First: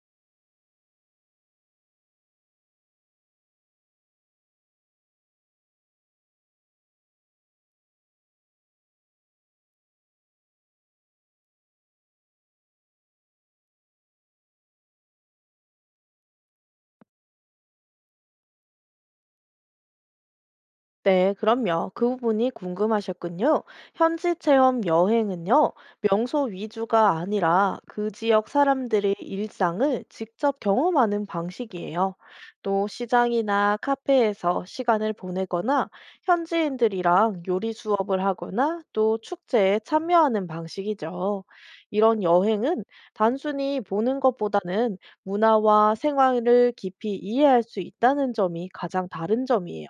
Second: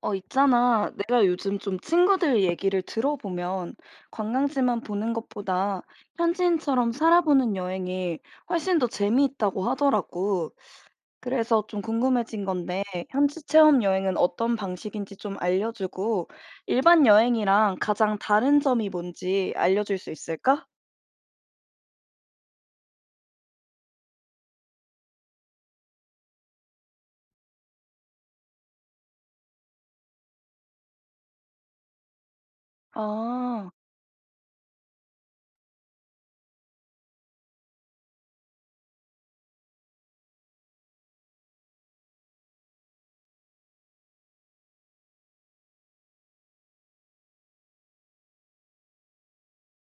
있잖아. 내가 요즘 좀 친구들 얘기를 들어보면 관광지만 보는 것보다 현지인처럼 살아보는 여행이 훨씬 더 재미있다고 하더라고. 그래서 좀 궁금해진 건데, 현지 체험 여행은 어떤 방식인지 좀 알려주고, 일반 여행이랑 가장 다른 점이 뭔지 알려줄 수 있을까? 네, 그럼요. 그 부분이 궁금하셨군요. 현지 체험 여행은요, 명소 위주가 아니라 그 지역 사람들의 일상을 직접 경험하는 방식이에요. 또 아, 시장이나 카페에서 시간을 보내거나 현지인들이랑 요리 수업을 하거나 또 축제에 참여하는 방식이죠. 이런 여행은 단순히 보는 것보다는 문화와 생활을 깊이 이해할 수 있다는 점이 가장 다른 점이에요.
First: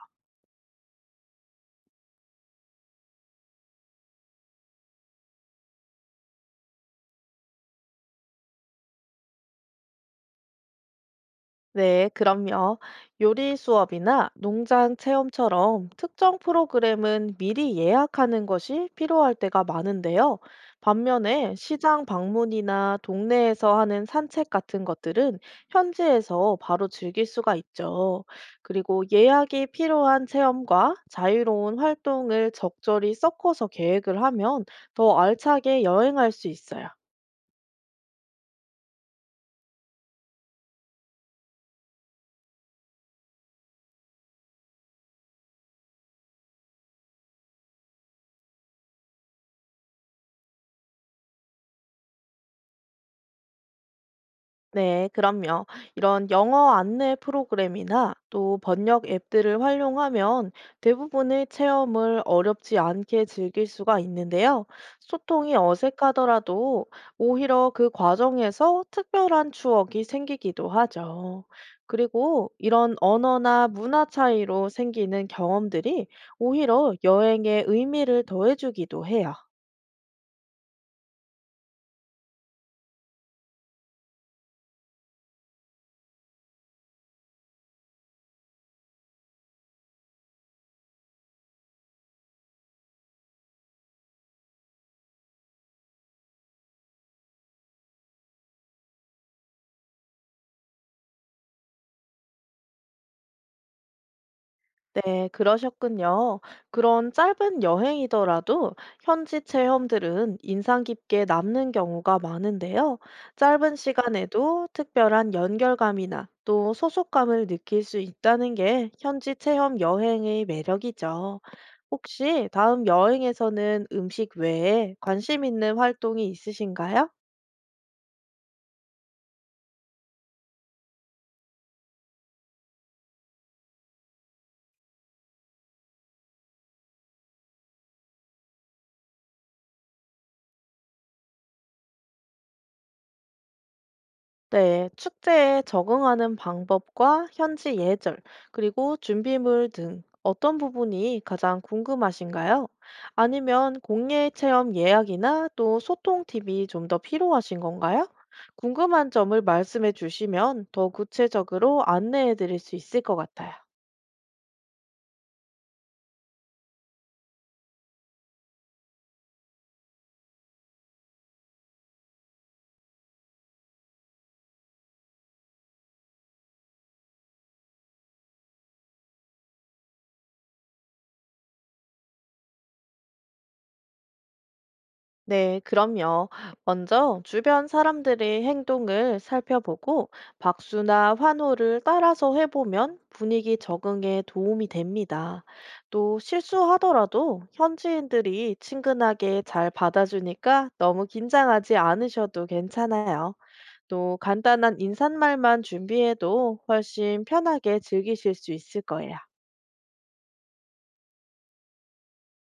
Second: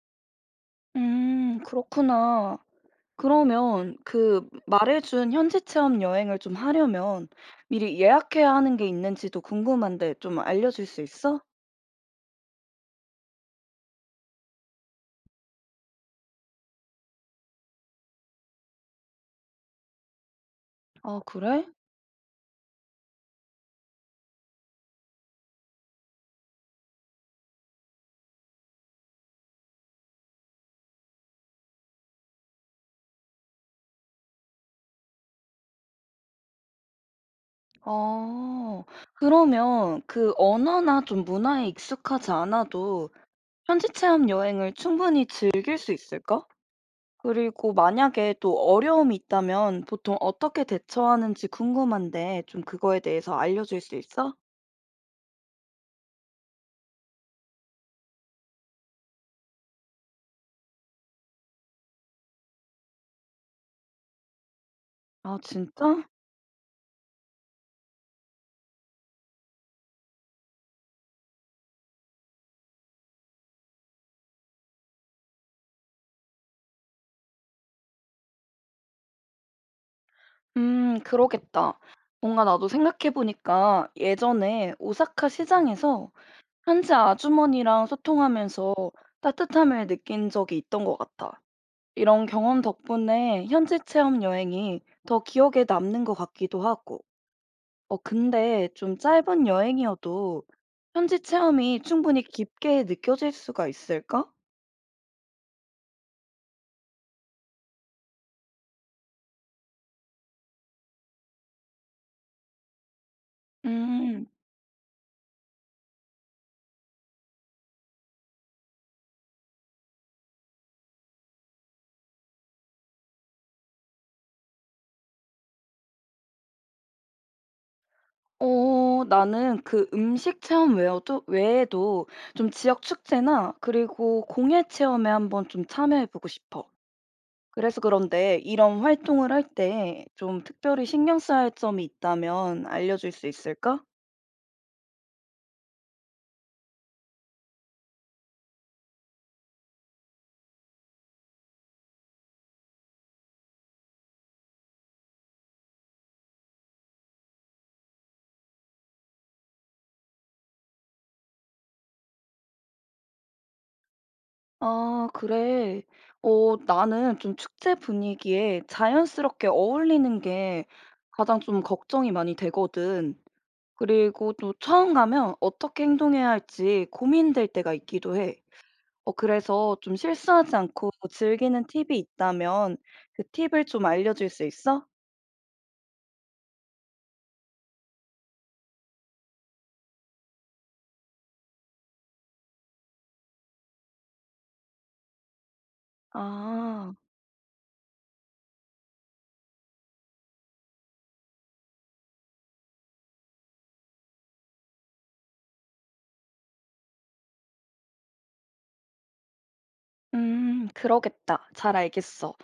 그렇구나. 그러면 그 말해 준 현지 체험 여행을 좀 하려면 미리 예약해야 하는 게 있는지도 궁금한데 좀 알려줄 수 있어? 네, 그럼요. 요리 수업이나 농장 체험처럼 특정 프로그램은 미리 예약하는 것이 필요할 때가 많은데요. 아, 반면에 그래? 시장 방문이나 동네에서 하는 산책 같은 것들은 현지에서 바로 즐길 수가 있죠. 그리고 예약이 필요한 체험과 자유로운 활동을 적절히 섞어서 계획을 하면 더 알차게 여행할 수 있어요. 아, 그러면 그 언어나 좀 문화에 익숙하지 않아도 현지 체험 여행을 충분히 즐길 수 있을까? 그리고 만약에 또 어려움이 있다면 보통 어떻게 대처하는지 궁금한데 좀 그거에 대해서 알려줄 수 있어? 네, 그럼요. 이런 영어 안내 프로그램이나 또 번역 앱들을 활용하면 대부분의 체험을 어렵지 않게 즐길 수가 있는데요. 아, 소통이 진짜? 어색하더라도 오히려 그 과정에서 특별한 추억이 생기기도 하죠. 그리고 이런 언어나 문화 차이로 생기는 경험들이 오히려 여행의 의미를 더해주기도 해요. 그러겠다. 뭔가 나도 생각해보니까 예전에 오사카 시장에서 현지 아주머니랑 소통하면서 따뜻함을 느낀 적이 있던 것 같아. 이런 경험 덕분에 현지 체험 여행이 더 기억에 남는 것 같기도 하고. 근데 좀 짧은 여행이어도 현지 체험이 충분히 깊게 느껴질 수가 있을까? 네, 그러셨군요. 그런 짧은 여행이더라도 현지 체험들은 인상 깊게 남는 경우가 많은데요. 짧은 음. 시간에도 특별한 연결감이나 또 소속감을 느낄 수 있다는 게 현지 체험 여행의 매력이죠. 혹시 다음 여행에서는 음식 외에 관심 있는 활동이 있으신가요? 어 나는 그 음식 체험 외에도 좀 지역 축제나 그리고 공예 체험에 한번 좀 참여해 보고 싶어. 그래서 그런데 이런 활동을 할 때 좀 특별히 신경 써야 할 점이 있다면 알려줄 수 있을까? 네, 축제에 적응하는 방법과 현지 예절, 그리고 준비물 등 어떤 부분이 가장 궁금하신가요? 아니면 공예 체험 예약이나 또 소통 팁이 좀 더 필요하신 건가요? 궁금한 점을 말씀해 주시면 더 구체적으로 안내해 드릴 수 있을 것 같아요. 아, 그래. 나는 좀 축제 분위기에 자연스럽게 어울리는 게 가장 좀 걱정이 많이 되거든. 그리고 또 처음 가면 어떻게 행동해야 할지 고민될 때가 있기도 해. 어 그래서 좀 실수하지 않고 즐기는 팁이 있다면 그 팁을 좀 알려줄 수 있어? 네, 그럼요. 먼저 주변 사람들의 행동을 살펴보고 박수나 환호를 따라서 해보면 분위기 적응에 도움이 됩니다. 또 아, 실수하더라도 현지인들이 친근하게 잘 받아주니까 너무 긴장하지 않으셔도 괜찮아요. 또 간단한 인사말만 준비해도 훨씬 편하게 즐기실 수 있을 거예요. 그러겠다. 잘 알겠어.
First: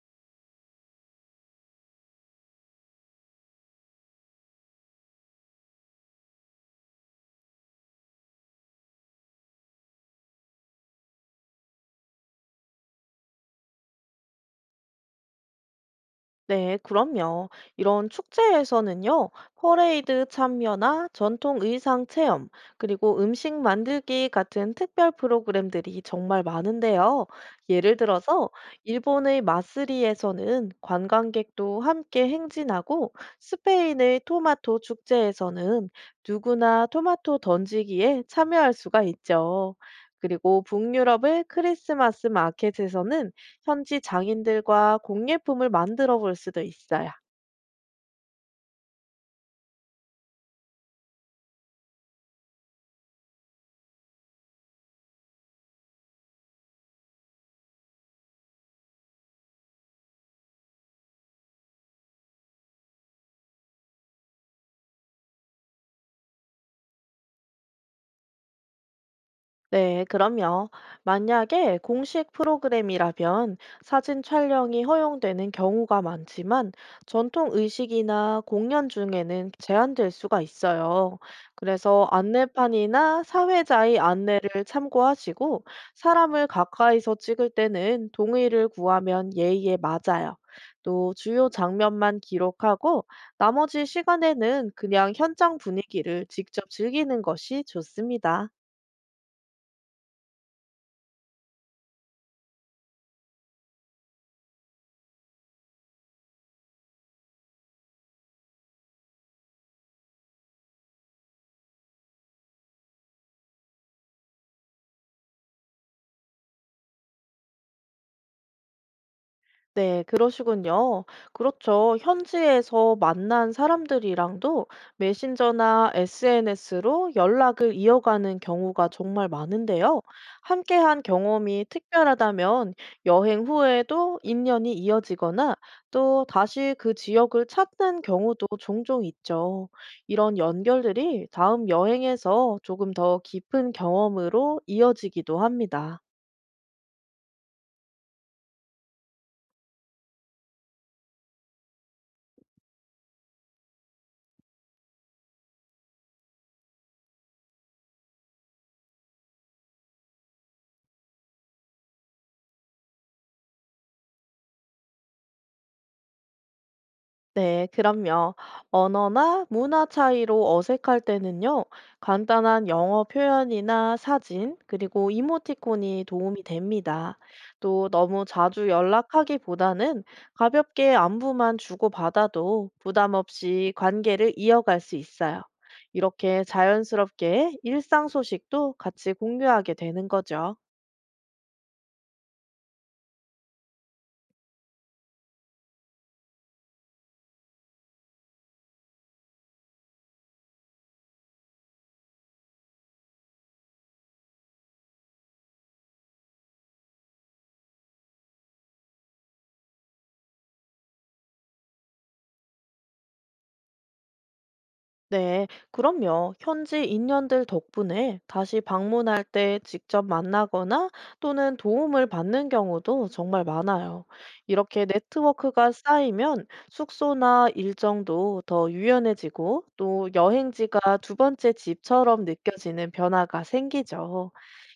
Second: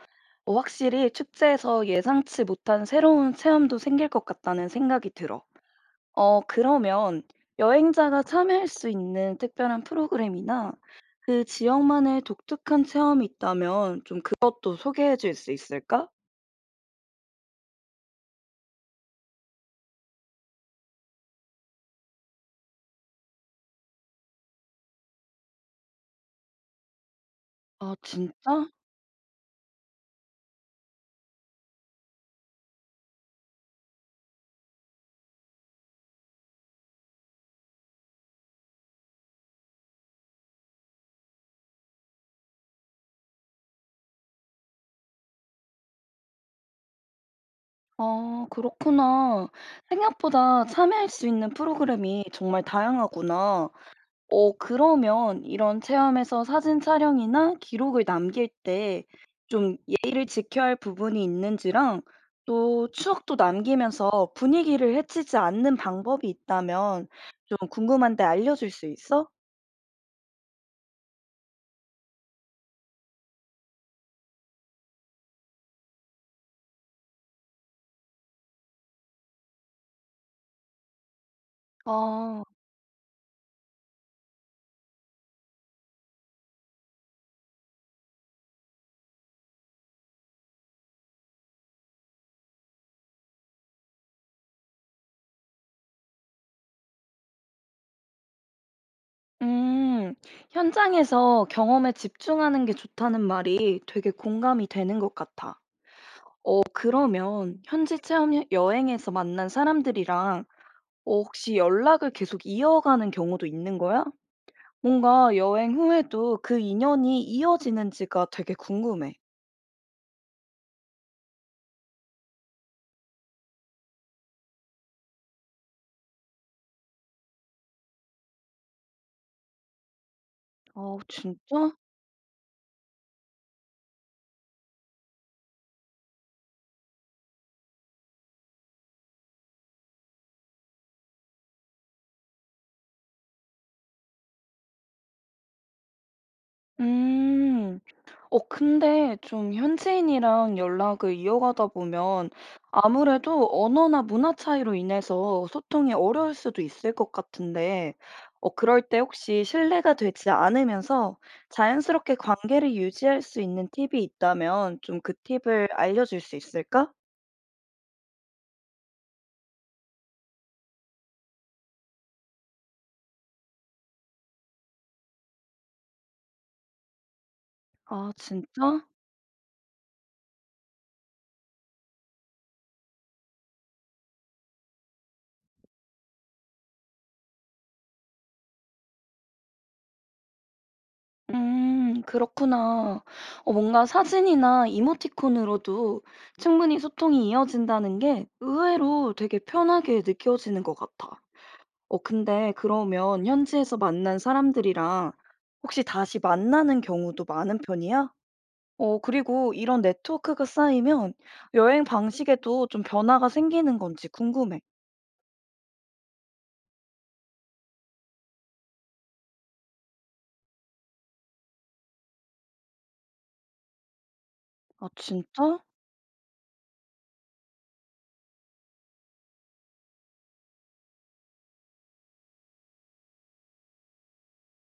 확실히 축제에서 예상치 못한 새로운 체험도 생길 것 같다는 생각이 들어. 그러면 여행자가 참여할 수 있는 특별한 프로그램이나 그 지역만의 독특한 체험이 있다면 좀 그것도 소개해 줄 수 있을까? 네, 그럼요. 이런 축제에서는요, 퍼레이드 참여나 전통 의상 체험, 그리고 음식 만들기 같은 특별 프로그램들이 정말 많은데요. 아, 예를 들어서, 진짜? 일본의 마쓰리에서는 관광객도 함께 행진하고, 스페인의 토마토 축제에서는 누구나 토마토 던지기에 참여할 수가 있죠. 그리고 북유럽의 크리스마스 마켓에서는 현지 장인들과 공예품을 만들어 볼 수도 있어요. 아 그렇구나. 생각보다 참여할 수 있는 프로그램이 정말 다양하구나. 어 그러면 이런 체험에서 사진 촬영이나 기록을 남길 때 좀 예의를 지켜야 할 부분이 있는지랑 또 추억도 남기면서 분위기를 해치지 않는 방법이 있다면 좀 궁금한데 알려줄 수 있어? 네, 그럼요. 만약에 공식 프로그램이라면 사진 촬영이 허용되는 경우가 많지만 전통 의식이나 공연 중에는 제한될 수가 있어요. 그래서 아. 안내판이나 사회자의 안내를 참고하시고 사람을 가까이서 찍을 때는 동의를 구하면 예의에 맞아요. 또 주요 장면만 기록하고 나머지 시간에는 그냥 현장 분위기를 직접 즐기는 것이 좋습니다. 음. 현장에서 경험에 집중하는 게 좋다는 말이 되게 공감이 되는 것 같아. 그러면 현지 체험 여행에서 만난 사람들이랑 혹시 연락을 계속 이어가는 경우도 있는 거야? 뭔가 여행 후에도 그 인연이 이어지는지가 되게 궁금해. 네, 그러시군요. 그렇죠. 현지에서 만난 사람들이랑도 메신저나 SNS로 연락을 이어가는 경우가 정말 많은데요. 아, 함께한 경험이 진짜? 특별하다면 여행 후에도 인연이 이어지거나 또 다시 그 지역을 찾는 경우도 종종 있죠. 이런 연결들이 다음 여행에서 조금 더 깊은 경험으로 이어지기도 합니다. 음. 어 근데 좀 현지인이랑 연락을 이어가다 보면 아무래도 언어나 문화 차이로 인해서 소통이 어려울 수도 있을 것 같은데, 어 그럴 때 혹시 신뢰가 되지 않으면서 자연스럽게 관계를 유지할 수 있는 팁이 있다면 좀 그 팁을 알려줄 수 있을까? 네, 그럼요. 언어나 문화 차이로 어색할 때는요, 간단한 영어 표현이나 사진, 그리고 이모티콘이 도움이 됩니다. 또 아 너무 자주 진짜? 연락하기보다는 가볍게 안부만 주고받아도 부담 없이 관계를 이어갈 수 있어요. 이렇게 자연스럽게 일상 소식도 같이 공유하게 되는 거죠. 그렇구나. 뭔가 사진이나 이모티콘으로도 충분히 소통이 이어진다는 게 의외로 되게 편하게 느껴지는 것 같아. 근데 그러면 현지에서 만난 사람들이랑 혹시 다시 만나는 경우도 많은 편이야? 그리고 이런 네트워크가 쌓이면 여행 방식에도 좀 변화가 생기는 건지 궁금해. 네, 그럼요. 현지 인연들 덕분에 다시 방문할 때 직접 만나거나 또는 도움을 받는 경우도 정말 많아요. 이렇게 아, 진짜? 네트워크가 쌓이면 숙소나 일정도 더 유연해지고 또 여행지가 두 번째 집처럼 느껴지는 변화가 생기죠.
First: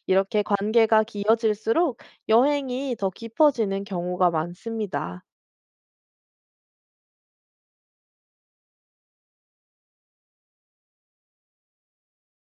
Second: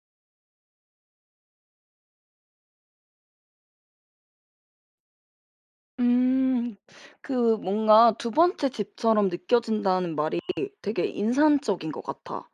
이렇게 관계가 깊어질수록 여행이 더 깊어지는 경우가 많습니다. 음. 그 뭔가 두 번째 집처럼 느껴진다는 말이 되게 인상적인 것 같아.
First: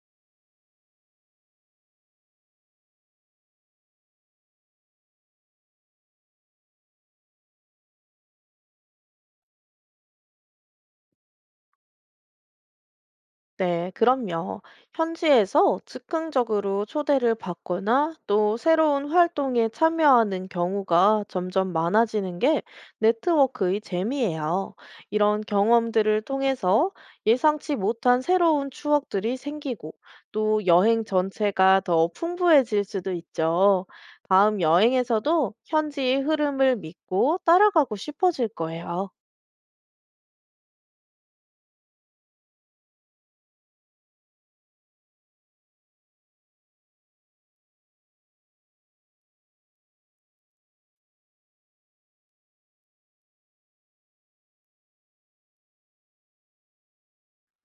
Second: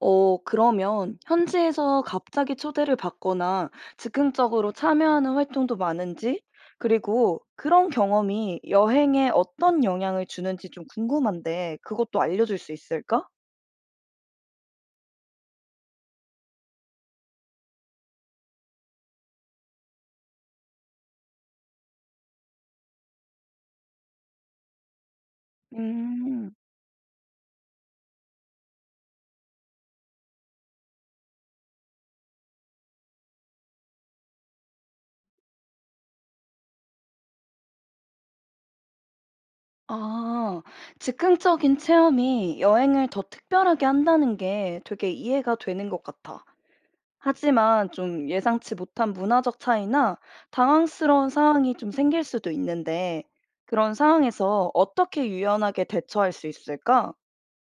어 그러면 현지에서 갑자기 초대를 받거나 즉흥적으로 참여하는 활동도 많은지 그리고 그런 경험이 여행에 어떤 영향을 주는지 좀 궁금한데 그것도 알려줄 수 있을까? 네, 그럼요. 현지에서 즉흥적으로 초대를 받거나 또 새로운 활동에 참여하는 경우가 점점 많아지는 게 네트워크의 재미예요. 이런 경험들을 음. 통해서 예상치 못한 새로운 추억들이 생기고 또 여행 전체가 더 풍부해질 수도 있죠. 다음 여행에서도 현지의 흐름을 믿고 따라가고 싶어질 거예요. 아. 즉흥적인 체험이 여행을 더 특별하게 한다는 게 되게 이해가 되는 것 같아. 하지만 좀 예상치 못한 문화적 차이나 당황스러운 상황이 좀 생길 수도 있는데 그런 상황에서 어떻게 유연하게 대처할 수 있을까?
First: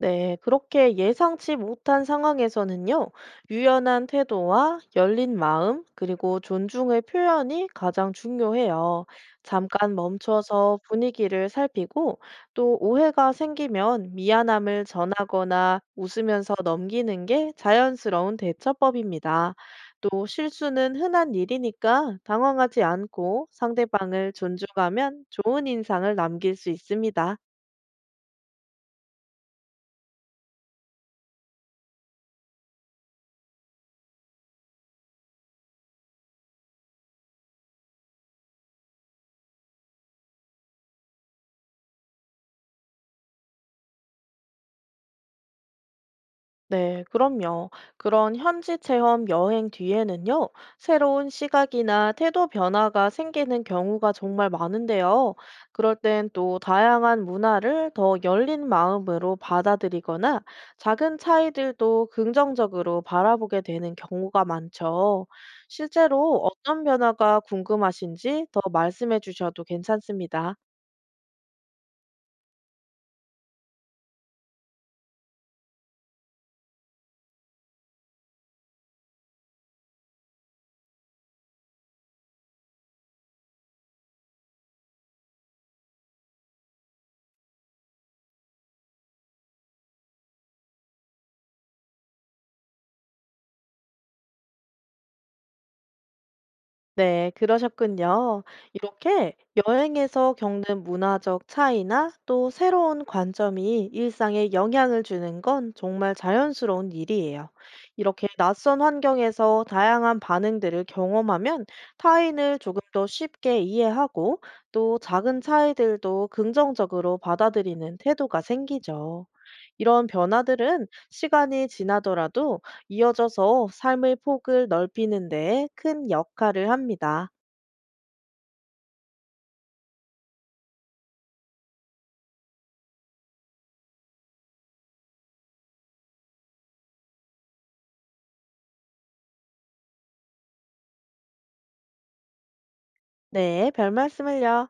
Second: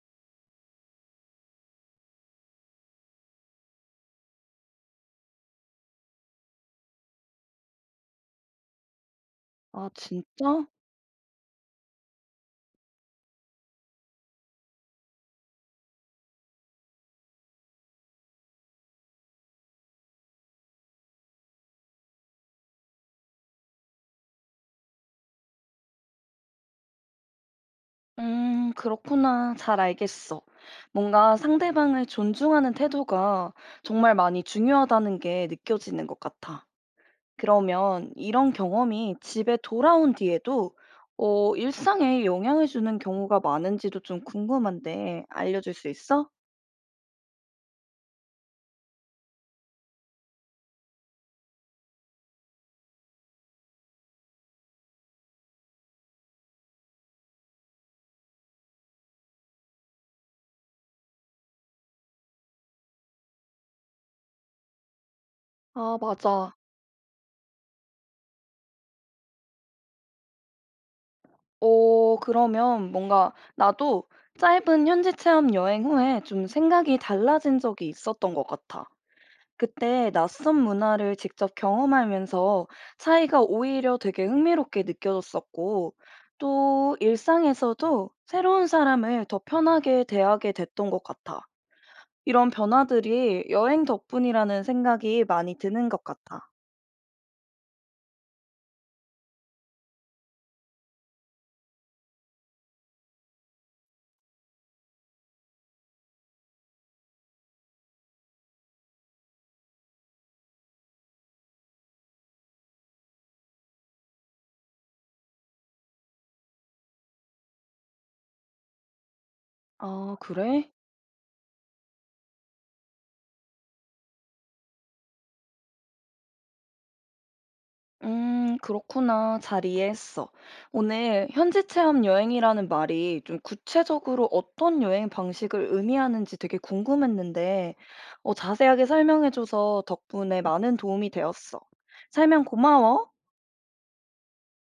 네, 그렇게 예상치 못한 상황에서는요, 유연한 태도와 열린 마음, 그리고 존중의 표현이 가장 중요해요. 아, 잠깐 진짜? 멈춰서 분위기를 살피고, 또 오해가 생기면 미안함을 전하거나 웃으면서 넘기는 게 자연스러운 대처법입니다. 또 실수는 흔한 일이니까 당황하지 않고 상대방을 존중하면 좋은 인상을 남길 수 있습니다. 그렇구나. 잘 알겠어. 뭔가 상대방을 존중하는 태도가 정말 많이 중요하다는 게 느껴지는 것 같아. 그러면 이런 경험이 집에 돌아온 뒤에도 일상에 영향을 주는 경우가 많은지도 좀 궁금한데 알려줄 수 있어? 네, 그럼요. 그런 현지 체험 여행 뒤에는요, 새로운 시각이나 태도 변화가 생기는 경우가 정말 많은데요. 그럴 땐 또 다양한 문화를 더 열린 마음으로 받아들이거나 작은 차이들도 긍정적으로 바라보게 되는 경우가 많죠. 아 실제로 맞아. 어떤 변화가 궁금하신지 더 말씀해 주셔도 괜찮습니다. 어 그러면 뭔가 나도 짧은 현지 체험 여행 후에 좀 생각이 달라진 적이 있었던 것 같아. 그때 낯선 문화를 직접 경험하면서 차이가 오히려 되게 흥미롭게 느껴졌었고, 또 일상에서도 새로운 사람을 더 편하게 대하게 됐던 것 같아. 이런 변화들이 여행 덕분이라는 생각이 많이 드는 것 같아. 네, 그러셨군요. 이렇게 여행에서 겪는 문화적 차이나 또 새로운 관점이 일상에 영향을 주는 건 정말 자연스러운 일이에요. 이렇게 낯선 환경에서 다양한 반응들을 경험하면 타인을 조금 더 쉽게 이해하고 또 작은 차이들도 긍정적으로 받아들이는 태도가 생기죠. 이런 아, 그래? 변화들은 시간이 지나더라도 이어져서 삶의 폭을 넓히는 데 큰 역할을 합니다. 그렇구나. 잘 이해했어. 오늘 현지 체험 여행이라는 말이 좀 구체적으로 어떤 여행 방식을 의미하는지 되게 궁금했는데, 자세하게 설명해줘서 덕분에 많은 도움이 되었어. 설명 고마워. 네, 별 말씀을요.